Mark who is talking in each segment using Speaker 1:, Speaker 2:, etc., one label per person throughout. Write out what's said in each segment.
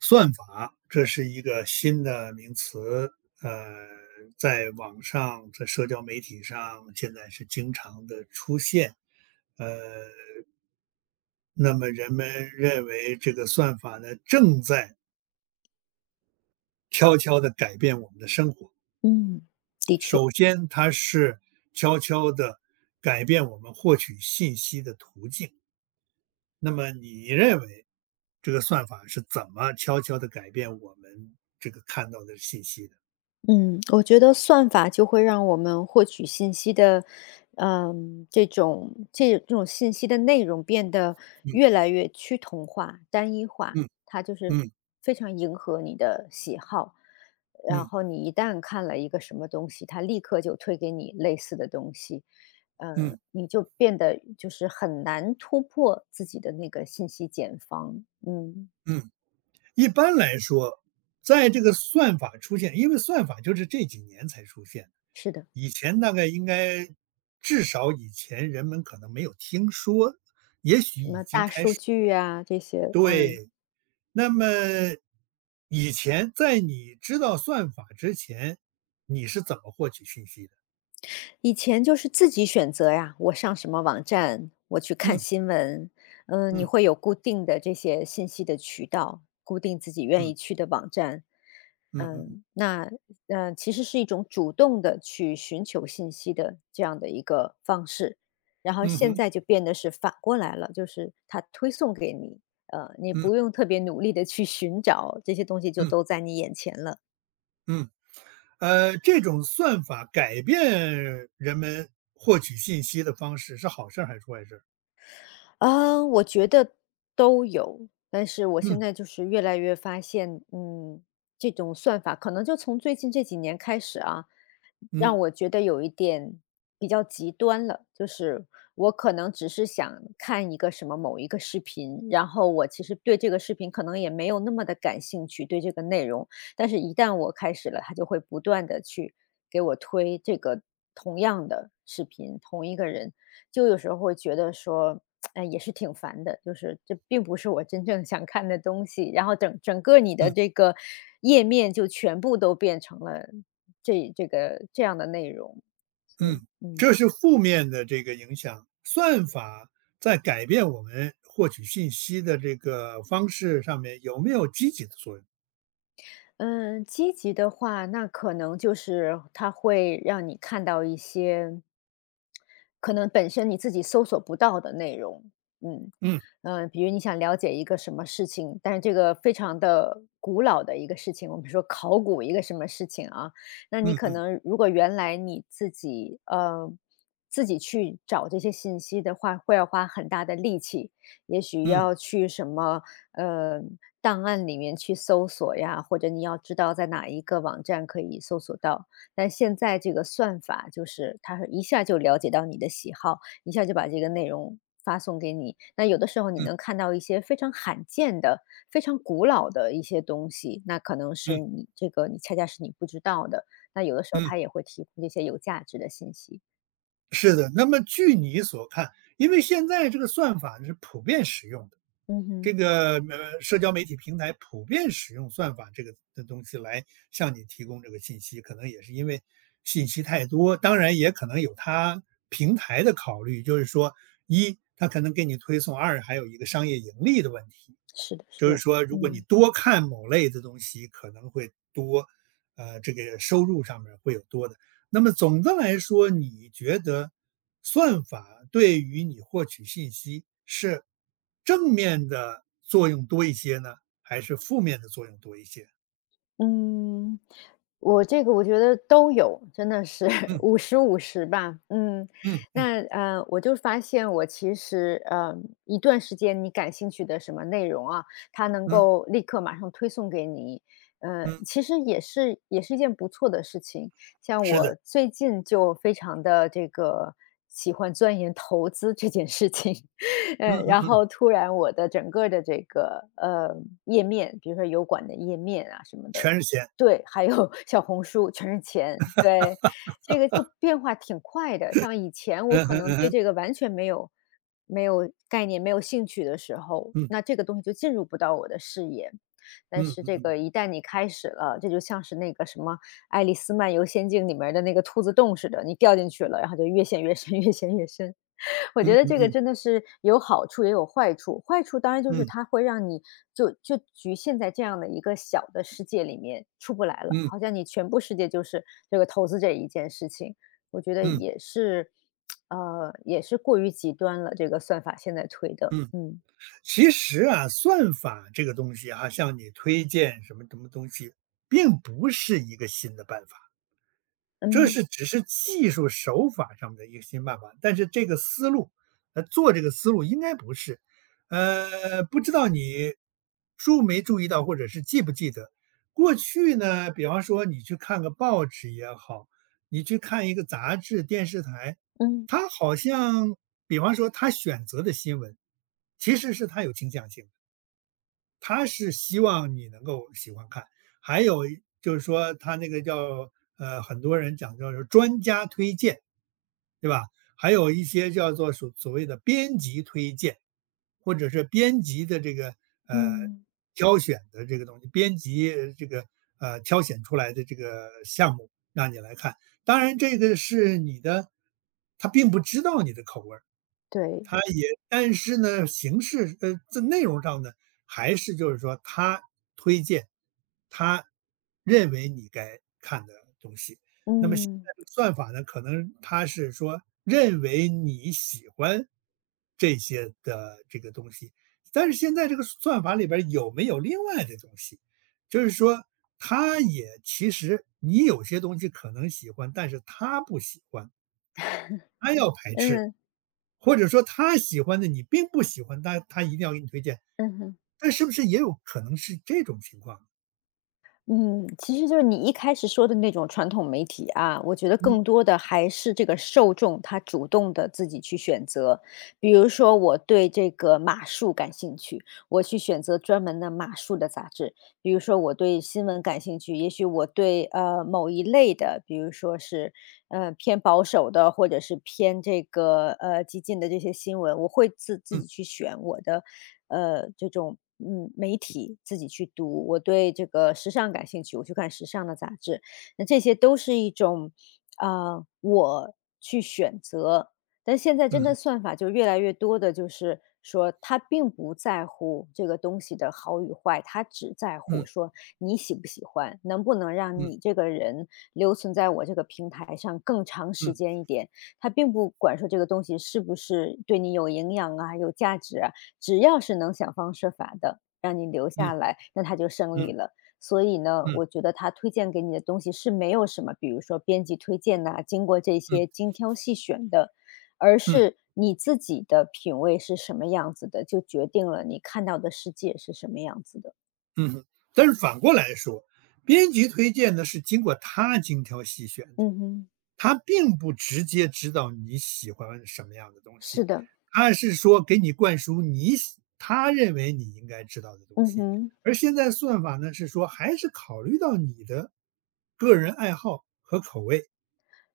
Speaker 1: 算法，这是一个新的名词，呃，在网上、在社交媒体上，现在是经常的出现。呃，那么人们认为这个算法呢，正在悄悄地改变我们的生活。
Speaker 2: 嗯，的确，
Speaker 1: 首先，它是悄悄地改变我们获取信息的途径。那么，你认为这个算法是怎么悄悄地改变我们这个看到的信息的？
Speaker 2: 嗯，我觉得算法就会让我们获取信息的，这种这种信息的内容变得越
Speaker 1: 嗯
Speaker 2: 来越趋同化、单一化，
Speaker 1: 嗯
Speaker 2: 它就是
Speaker 1: 嗯。
Speaker 2: 非常迎合你的喜好。然
Speaker 1: 嗯
Speaker 2: 后你一旦看了一个什么东西，它立刻就推给你类似的东西，
Speaker 1: 嗯
Speaker 2: 你就变得就是很难突破自己的那个信息茧房。嗯，
Speaker 1: 嗯，一般来说，在这个算法出现，因为算法就是这几年才出现的，
Speaker 2: 是的。
Speaker 1: 以前大概应该至少以前人们可能没有听说，也许
Speaker 2: 什
Speaker 1: 已
Speaker 2: 么
Speaker 1: 经
Speaker 2: 大
Speaker 1: 开
Speaker 2: 数
Speaker 1: 始
Speaker 2: 据
Speaker 1: 了。
Speaker 2: 呀，这些，嗯，
Speaker 1: 对，那么以前在你知道算法之前，你是怎么获取信息的？
Speaker 2: 以前就是自己选择呀，我上什么网站，我去看
Speaker 1: 嗯
Speaker 2: 新闻，嗯，你
Speaker 1: 嗯
Speaker 2: 会有固定的这些信息的渠道，固定自己愿
Speaker 1: 嗯
Speaker 2: 意去的网站，
Speaker 1: 嗯嗯
Speaker 2: 嗯，那其实是一种主动的去寻求信息的这样的一个方式，然后
Speaker 1: 嗯
Speaker 2: 现
Speaker 1: 哼
Speaker 2: 在就变得是反过来了，就是它推送给你，你
Speaker 1: 嗯
Speaker 2: 不用特别努力的去寻找，这些东西就
Speaker 1: 嗯
Speaker 2: 都在你眼前了。
Speaker 1: 嗯。这种算法改变人们获取信息的方式是好事儿还是坏事儿？
Speaker 2: 啊，我觉得都有，但是我现
Speaker 1: 嗯。
Speaker 2: 在就是越来越发现，这种算法可能就从最近这几年开始啊，
Speaker 1: 嗯
Speaker 2: 让我觉得有一点比较极端了。就是我可能只是想看一个什么某一个视频，然后我其实对这个视频可能也没有那么的感兴趣，对这个内容，但是一旦我开始了，它就会不断的去给我推这个同样的视频，同一个人。就有时候会觉得说，也是挺烦的，就是这并不是我真正想看的东西，然后整个你的
Speaker 1: 嗯
Speaker 2: 这个页面就全部都变成了这个这样的内容，所以
Speaker 1: 嗯，
Speaker 2: 嗯。
Speaker 1: 这是负面的这个影响。算法在改变我们获取信息的这个方式上面有没有积极的作用？
Speaker 2: 嗯，积极的话，那可能就是它会让你看到一些可能本身你自己搜索不到的内容。嗯
Speaker 1: 嗯
Speaker 2: 嗯，比如你想了解一个什么事情，但是这个非常的古老的一个事情，我们说考古一个什么事情啊，那你
Speaker 1: 嗯
Speaker 2: 可
Speaker 1: 嗯
Speaker 2: 能如果原来你自己自己去找这些信息的话，会要花很大的力气，也许
Speaker 1: 嗯
Speaker 2: 要去什么呃档案里面去搜索呀，或者你要知道在哪一个网站可以搜索到。但现在这个算法就是它是一下就了解到你的喜好，一下就把这个内容发送给你。那有的时候你
Speaker 1: 嗯
Speaker 2: 能看到一些非常罕见的、非常古老的一些东西，那可能是
Speaker 1: 嗯
Speaker 2: 你这个你恰恰是你不知道的。那有的时候
Speaker 1: 嗯。
Speaker 2: 它也会提供这些有价值的信息。
Speaker 1: 是的，那么据你所看，因为现在这个算法是普遍使用的，
Speaker 2: 嗯
Speaker 1: 这
Speaker 2: 哼，
Speaker 1: 个社交媒体平台普遍使用算法这个的东西来向你提供这个信息，可能也是因为信息太多，当然也可能有它平台的考虑，就是说一它可能给你推送，二还有一个商业盈利的问题，
Speaker 2: 是的，是
Speaker 1: 就是
Speaker 2: 的，
Speaker 1: 说如果你
Speaker 2: 嗯。
Speaker 1: 多看某类的东西，可能会多这个收入上面会有多的。那么总的来说，你觉得算法对于你获取信息是正面的作用多一些呢，还是负面的作用多一些？
Speaker 2: 嗯，我这个我觉得都有，真的是
Speaker 1: 嗯
Speaker 2: 50 50 吧。嗯，
Speaker 1: 嗯嗯
Speaker 2: 那我就发现我其实一段时间你感兴趣的什么内容啊，它能
Speaker 1: 嗯
Speaker 2: 够立刻马上推送给你，
Speaker 1: 嗯，
Speaker 2: 其实也是一件不错的事情。像
Speaker 1: 是的，
Speaker 2: 我最近就非常的这个喜欢钻研投资这件事情，
Speaker 1: 嗯嗯
Speaker 2: 然
Speaker 1: 嗯，
Speaker 2: 后突然我的整个的这个，页面，比如说油管的页面啊什么的，
Speaker 1: 全是钱。
Speaker 2: 对，还有 小红书全是钱，对，这个就变化挺快的。像以前我
Speaker 1: 嗯
Speaker 2: 可
Speaker 1: 哼
Speaker 2: 能
Speaker 1: 嗯
Speaker 2: 对
Speaker 1: 哼，
Speaker 2: 这个完全没有概念、没有兴趣的时候，
Speaker 1: 嗯
Speaker 2: 那这个东西就进入不到我的视野。但
Speaker 1: 嗯
Speaker 2: 是这
Speaker 1: 嗯
Speaker 2: 个一旦你开始了，这就像是那个什么《爱丽丝漫游仙境》里面的那个兔子洞似的，你掉进去了，然后就越陷越深，越陷越深。我
Speaker 1: 嗯
Speaker 2: 觉得
Speaker 1: 嗯
Speaker 2: 这个
Speaker 1: 嗯
Speaker 2: 真的是有好处也有坏处。坏处当然就是
Speaker 1: 嗯
Speaker 2: 它会让你就局限在这样的一个小的世界里面出不来了，
Speaker 1: 嗯嗯
Speaker 2: 好像你全部世界就是这个投资这一件事情，我觉得
Speaker 1: 嗯，
Speaker 2: 也是，也是过于极端了。这个算法现在推的，
Speaker 1: 嗯
Speaker 2: 嗯。
Speaker 1: 其实啊，算法这个东西啊，向你推荐什么什么东西，并不是一个新的办法。这
Speaker 2: 嗯
Speaker 1: 是只是技术手法上面的一个新办法，但是这个思路，做这个思路应该不是。不知道你注没注意到，或者是记不记得，过去呢，比方说你去看个报纸也好，你去看一个杂志、电视台，
Speaker 2: 嗯
Speaker 1: 它好像，比方说它选择的新闻，其实是它有倾向性的。他是希望你能够喜欢看。还有一就是说他那个叫很多人讲叫是专家推荐，对吧？还有一些叫做所谓的编辑推荐，或者是编辑的这个呃
Speaker 2: 嗯，
Speaker 1: 挑选的这个东西，编辑这个挑选出来的这个项目让你来看。当然，这个是你的，他并不知道你的口味儿，
Speaker 2: 对。
Speaker 1: 他但是呢，形式这内容上呢，还是就是说他推荐，他认为你该看的东西。那么现
Speaker 2: 嗯
Speaker 1: 在的算法呢，可能他是说认为你喜欢这些的这个东西，但是现在这个算法里边儿有没有另外的东西？就是说，他也其实你有些东西可能喜欢，但是他不喜欢，他要排
Speaker 2: 嗯
Speaker 1: 斥。
Speaker 2: 嗯
Speaker 1: 或者说他喜欢的你并不喜欢，他一定要给你推荐，
Speaker 2: 嗯哼。
Speaker 1: 但是不是也有可能是这种情况？
Speaker 2: 嗯，其实就是你一开始说的那种传统媒体啊，我觉得更多的还是这个受众他主动的自己去选择。比如说，我对这个马术感兴趣，我去选择专门的马术的杂志；比如说我对新闻感兴趣，也许我对某一类的，比如说是偏保守的，或者是偏这个激进的这些新闻，我会自自
Speaker 1: 嗯
Speaker 2: 己去选我的这种媒体自己去读。我对这个时尚感兴趣，我去看时尚的杂志。那这些都是一种啊、我去选择。但现在真
Speaker 1: 嗯
Speaker 2: 的算法就越来越多的，就是说他并不在乎这个东西的好与坏，他只在乎
Speaker 1: 嗯
Speaker 2: 说你喜不喜欢，能不能让
Speaker 1: 嗯
Speaker 2: 你这个人留存在我这个平台上更长
Speaker 1: 嗯
Speaker 2: 时间一点。他并不管说这个东西是不是对你有营养啊、有价值啊，只要是能想方设法的让你留下
Speaker 1: 嗯
Speaker 2: 来，那他就胜
Speaker 1: 嗯嗯
Speaker 2: 利了。所以呢，
Speaker 1: 嗯
Speaker 2: 我觉得他推荐给你的东西是没有什么，比如说编辑推荐呐、经过这
Speaker 1: 嗯
Speaker 2: 些精挑细选的，而
Speaker 1: 嗯。
Speaker 2: 是你自己的品味是什么样子的，就决定了你看到的世界是什么样子的。
Speaker 1: 嗯，但是反过来说，编辑推荐呢是经过他精挑细选的。
Speaker 2: 嗯哼，
Speaker 1: 他并不直接知道你喜欢什么样的东
Speaker 2: 是
Speaker 1: 西，
Speaker 2: 的，
Speaker 1: 他是说给你灌输他认为你应该知道的东
Speaker 2: 嗯
Speaker 1: 西。
Speaker 2: 哼，
Speaker 1: 而现在算法呢，是说还是考虑到你的个人爱好和口味，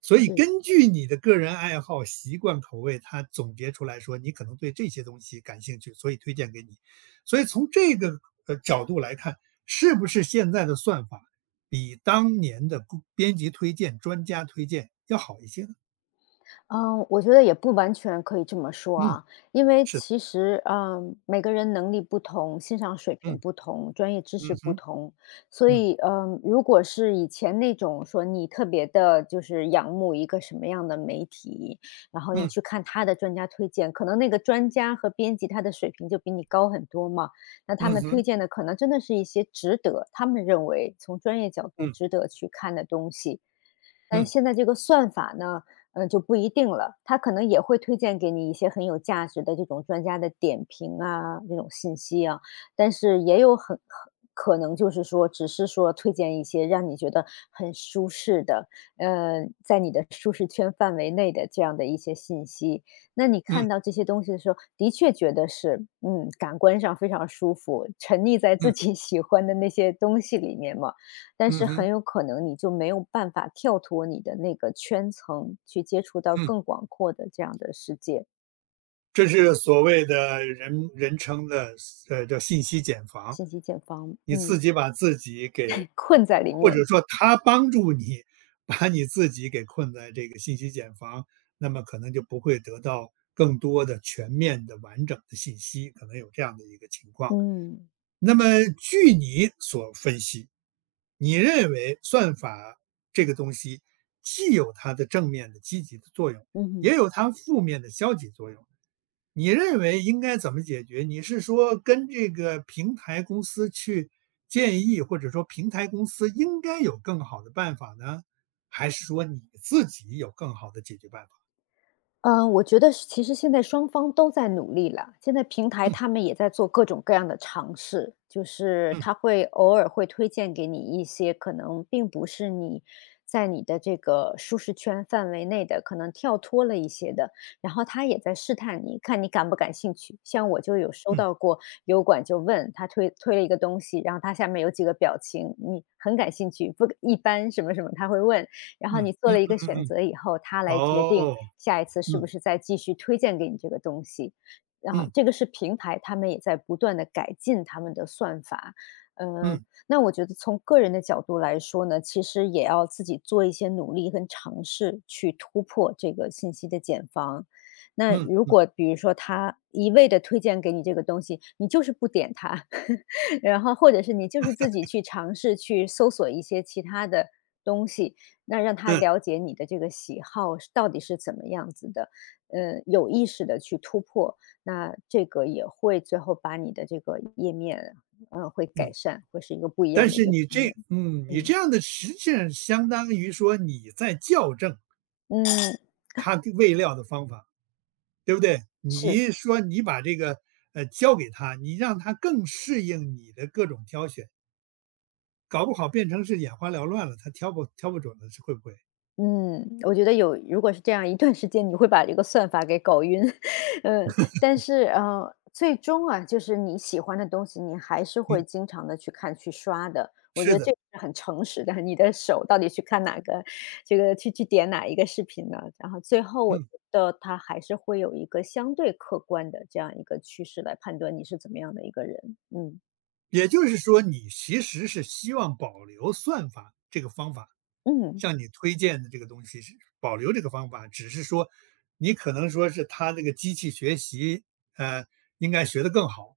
Speaker 1: 所以
Speaker 2: 是。
Speaker 1: 根据你的个人爱好、习惯、口味，他总结出来说你可能对这些东西感兴趣，所以推荐给你。所以从这个角度来看，是不是现在的算法比当年的编辑推荐、专家推荐要好一些
Speaker 2: 嗯，我觉得也不完全可以这么
Speaker 1: 呢？
Speaker 2: 说
Speaker 1: 嗯，
Speaker 2: 啊，因为
Speaker 1: 是的，
Speaker 2: 其实，每个人能力不同，欣赏水平
Speaker 1: 嗯，
Speaker 2: 不同，专业知
Speaker 1: 嗯
Speaker 2: 识不
Speaker 1: 哼，
Speaker 2: 同，所
Speaker 1: 嗯，
Speaker 2: 以，如果是以前那种说你特别的，就是仰慕一个什么样的媒体，然后你
Speaker 1: 嗯，
Speaker 2: 去看他的专家推荐，可能那个专家和编辑他的水平就比你高很多嘛，那他
Speaker 1: 嗯
Speaker 2: 们推
Speaker 1: 哼，
Speaker 2: 荐的可能真的是一些值得，他们认为从专业角度
Speaker 1: 嗯，
Speaker 2: 值得去看的东西，但
Speaker 1: 嗯，
Speaker 2: 现在这个算法呢，就不一定了，它可能也会推荐给你一些很有价值的这种专家的点评啊，这种信息啊，但是也有很可能就是说，只是说推荐一些让你觉得很舒适的，在你的舒适圈范围内的这样的一些信息。那你
Speaker 1: 嗯，
Speaker 2: 看到这些东西的时候，的确觉得是，感官上非常舒服，沉溺在
Speaker 1: 嗯，
Speaker 2: 自己喜欢的那些东西里面嘛。但
Speaker 1: 嗯
Speaker 2: 是很
Speaker 1: 哼，
Speaker 2: 有可能你就没有办法跳脱你的那个圈层，去接触到
Speaker 1: 嗯，
Speaker 2: 更广阔的这样的世界，
Speaker 1: 这是所谓的人人称的，叫信息茧房。
Speaker 2: 信息茧房，
Speaker 1: 你自
Speaker 2: 嗯，
Speaker 1: 己把自己给
Speaker 2: 困在里
Speaker 1: 或者
Speaker 2: 面，
Speaker 1: 说他帮助你把你自己给困在这个信息茧房，那么可能就不会得到更多的全面的完整的信息，可能有这样的一个情况。
Speaker 2: 嗯，
Speaker 1: 那么据你所分析，你认为算法这个东西既有它的正面的积极的作用，
Speaker 2: 嗯哼。
Speaker 1: 也有它负面的消极作用。你认为应该怎么解决？你是说跟这个平台公司去建议，或者说平台公司应该有更好的办法呢，还是说你自己有更好的解决办法？
Speaker 2: 嗯，我觉得是其实现在双方都在努力了。现在平台他
Speaker 1: 嗯
Speaker 2: 们也在做各种各样的尝试，就是他
Speaker 1: 嗯
Speaker 2: 会偶尔会推荐给你一些可能并不是你在你的这个舒适圈范围内的，可能跳脱了一些的，然后他也在试探你，看你感不感兴趣。像我就有收
Speaker 1: 嗯
Speaker 2: 到过油管就问他推了一个东西，然后他下面有几个表情，你很感兴趣，不一般什么什么他会问，然后
Speaker 1: 嗯
Speaker 2: 你做
Speaker 1: 嗯
Speaker 2: 了一
Speaker 1: 嗯
Speaker 2: 个
Speaker 1: 嗯
Speaker 2: 选
Speaker 1: 嗯，
Speaker 2: 择以后，他来决定
Speaker 1: 哦，
Speaker 2: 下一次是不
Speaker 1: 嗯
Speaker 2: 是再继续推荐给你这个东西。啊，
Speaker 1: 嗯
Speaker 2: 这个是平台，他们也在不断的改进他们的算法。
Speaker 1: 嗯
Speaker 2: 嗯，
Speaker 1: 嗯
Speaker 2: 那我觉得从个人的角度来说呢，其实也要自己做一些努力跟尝试，去突破这个信息的茧房。那
Speaker 1: 嗯
Speaker 2: 如
Speaker 1: 嗯
Speaker 2: 果比如说他一味的推荐给你这个东西，你就是不点它，然后或者是你就是自己去尝试去搜索一些其他的东西，那让他了解你的这个喜好是到底是怎么样子的，有意识的去突破，那这个也会最后把你的这个页面，会改
Speaker 1: 嗯。
Speaker 2: 善，会是一个不一
Speaker 1: 但
Speaker 2: 样的一
Speaker 1: 是
Speaker 2: 个平面。
Speaker 1: 你这
Speaker 2: 嗯，
Speaker 1: 样的实际上相当于说你在校正
Speaker 2: 嗯，
Speaker 1: 他的喂料的方法，对不对？
Speaker 2: 是。
Speaker 1: 你说你把这个交给他，你让他更适应你的各种挑选，搞不好变成是眼花缭乱了，他挑不准了，是会不会？
Speaker 2: 嗯，我觉得有如果是这样一段时间，你会把这个算法给搞晕。嗯，但是，最终啊，就是你喜欢的东西，你还是
Speaker 1: 嗯，
Speaker 2: 会经常的去看、去刷的。我觉
Speaker 1: 是
Speaker 2: 得
Speaker 1: 的，
Speaker 2: 这个是很诚实的，你的手到底去看哪个这个去点哪一个视频呢？然后最后我觉
Speaker 1: 嗯。
Speaker 2: 得它还是会有一个相对客观的这样一个趋势来判断你是怎么样的一个人。嗯，
Speaker 1: 也就是说，你其实是希望保留算法这个方法，
Speaker 2: 嗯，
Speaker 1: 向你推荐的这个东西是保留这个方法，只是说你可能说是它这个机器学习，呃，应该学得更好，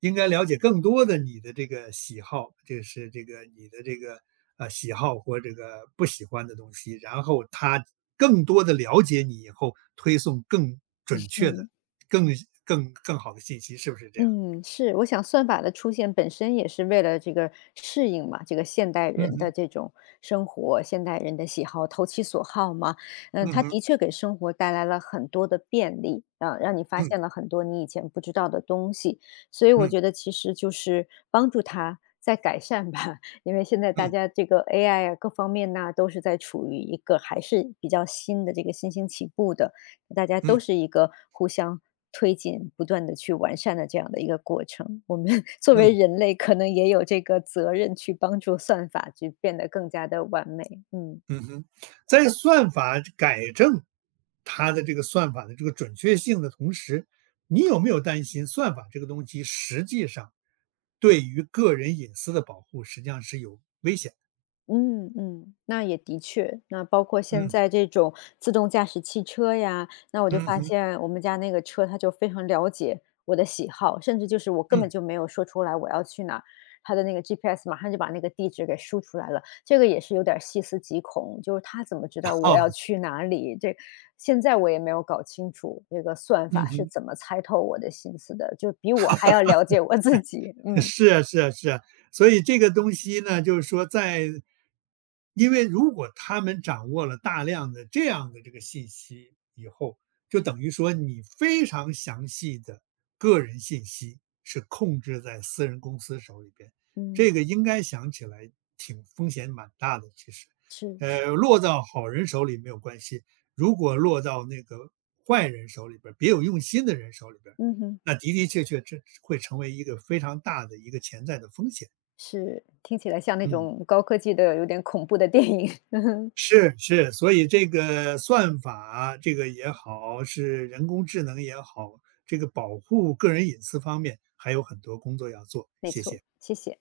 Speaker 1: 应该了解更多的你的这个喜好，这是这个你的这个喜好或这个不喜欢的东西，然后它更多的了解你以后，推送更准确的、
Speaker 2: 嗯。
Speaker 1: 更更好的信息，是不是这样？
Speaker 2: 嗯，是，我想算法的出现本身也是为了这个适应嘛，这个现代
Speaker 1: 嗯
Speaker 2: 人的
Speaker 1: 哼，
Speaker 2: 这种生活，现代人的喜好，投其所好嘛。嗯，
Speaker 1: 嗯
Speaker 2: 它
Speaker 1: 哼，
Speaker 2: 的确给生活带来了很多的便利啊，让你发
Speaker 1: 嗯。
Speaker 2: 现了很多你以前不知道的东西。所以我
Speaker 1: 嗯
Speaker 2: 觉得其实就是帮助它在改善吧，因为现在大
Speaker 1: 嗯
Speaker 2: 家这个 AI 啊各方面呐、都是在处于一个还是比较新的这个新兴起步的，大家都
Speaker 1: 嗯
Speaker 2: 是一个互相推进、不断的去完善的这样的一个过程。我们 作为
Speaker 1: 嗯
Speaker 2: 人类可能也有这个责任去帮助算法去变得更加的完美，嗯。
Speaker 1: 嗯哼，在算法改正它的这个算法的这个准确性的同时，你有没有担心算法这个东西实际上对于个人隐私的保护实际上是有危险的？
Speaker 2: 嗯嗯，那也的确，那包括现
Speaker 1: 嗯
Speaker 2: 在这种自动驾驶汽车呀，那我就
Speaker 1: 嗯
Speaker 2: 发
Speaker 1: 哼
Speaker 2: 现我们家那个车，它就非常了解我的喜好，甚至就是我根本
Speaker 1: 嗯，
Speaker 2: 就没有说出来我要去哪儿，它的那个 GPS 马上就把那个地址给输出来了。这个也是有点儿细思极恐，就是它怎么知道我要
Speaker 1: 好
Speaker 2: 去哪里？这现在我也没有搞清楚这个算
Speaker 1: 嗯
Speaker 2: 法是
Speaker 1: 哼。
Speaker 2: 怎么猜透我的心思的，就比我还要了解我自己。嗯
Speaker 1: 是啊，是啊，是啊，所以这个东西呢，就是说在，因为如果他们掌握了大量的这样的这个信息以后，就等于说你非常详细的个人信息是控制在私人公司手里边，
Speaker 2: 嗯，
Speaker 1: 这个应该想起来挺风险蛮大的，其实，
Speaker 2: 是是，
Speaker 1: 落到好人手里没有关系，如果落到那个坏人手里边别有用心的人手里边，
Speaker 2: 嗯哼。
Speaker 1: 那的的确确这会成为一个非常大的一个潜在的风险。
Speaker 2: 是，听起来像那
Speaker 1: 嗯。
Speaker 2: 种高科技的有点恐怖的电影。
Speaker 1: 是是，所以这个算法这个也好，是人工智能也好，这个保护个人隐私方面还有很多工作要做，
Speaker 2: 没
Speaker 1: 谢
Speaker 2: 错，
Speaker 1: 谢。
Speaker 2: 谢谢。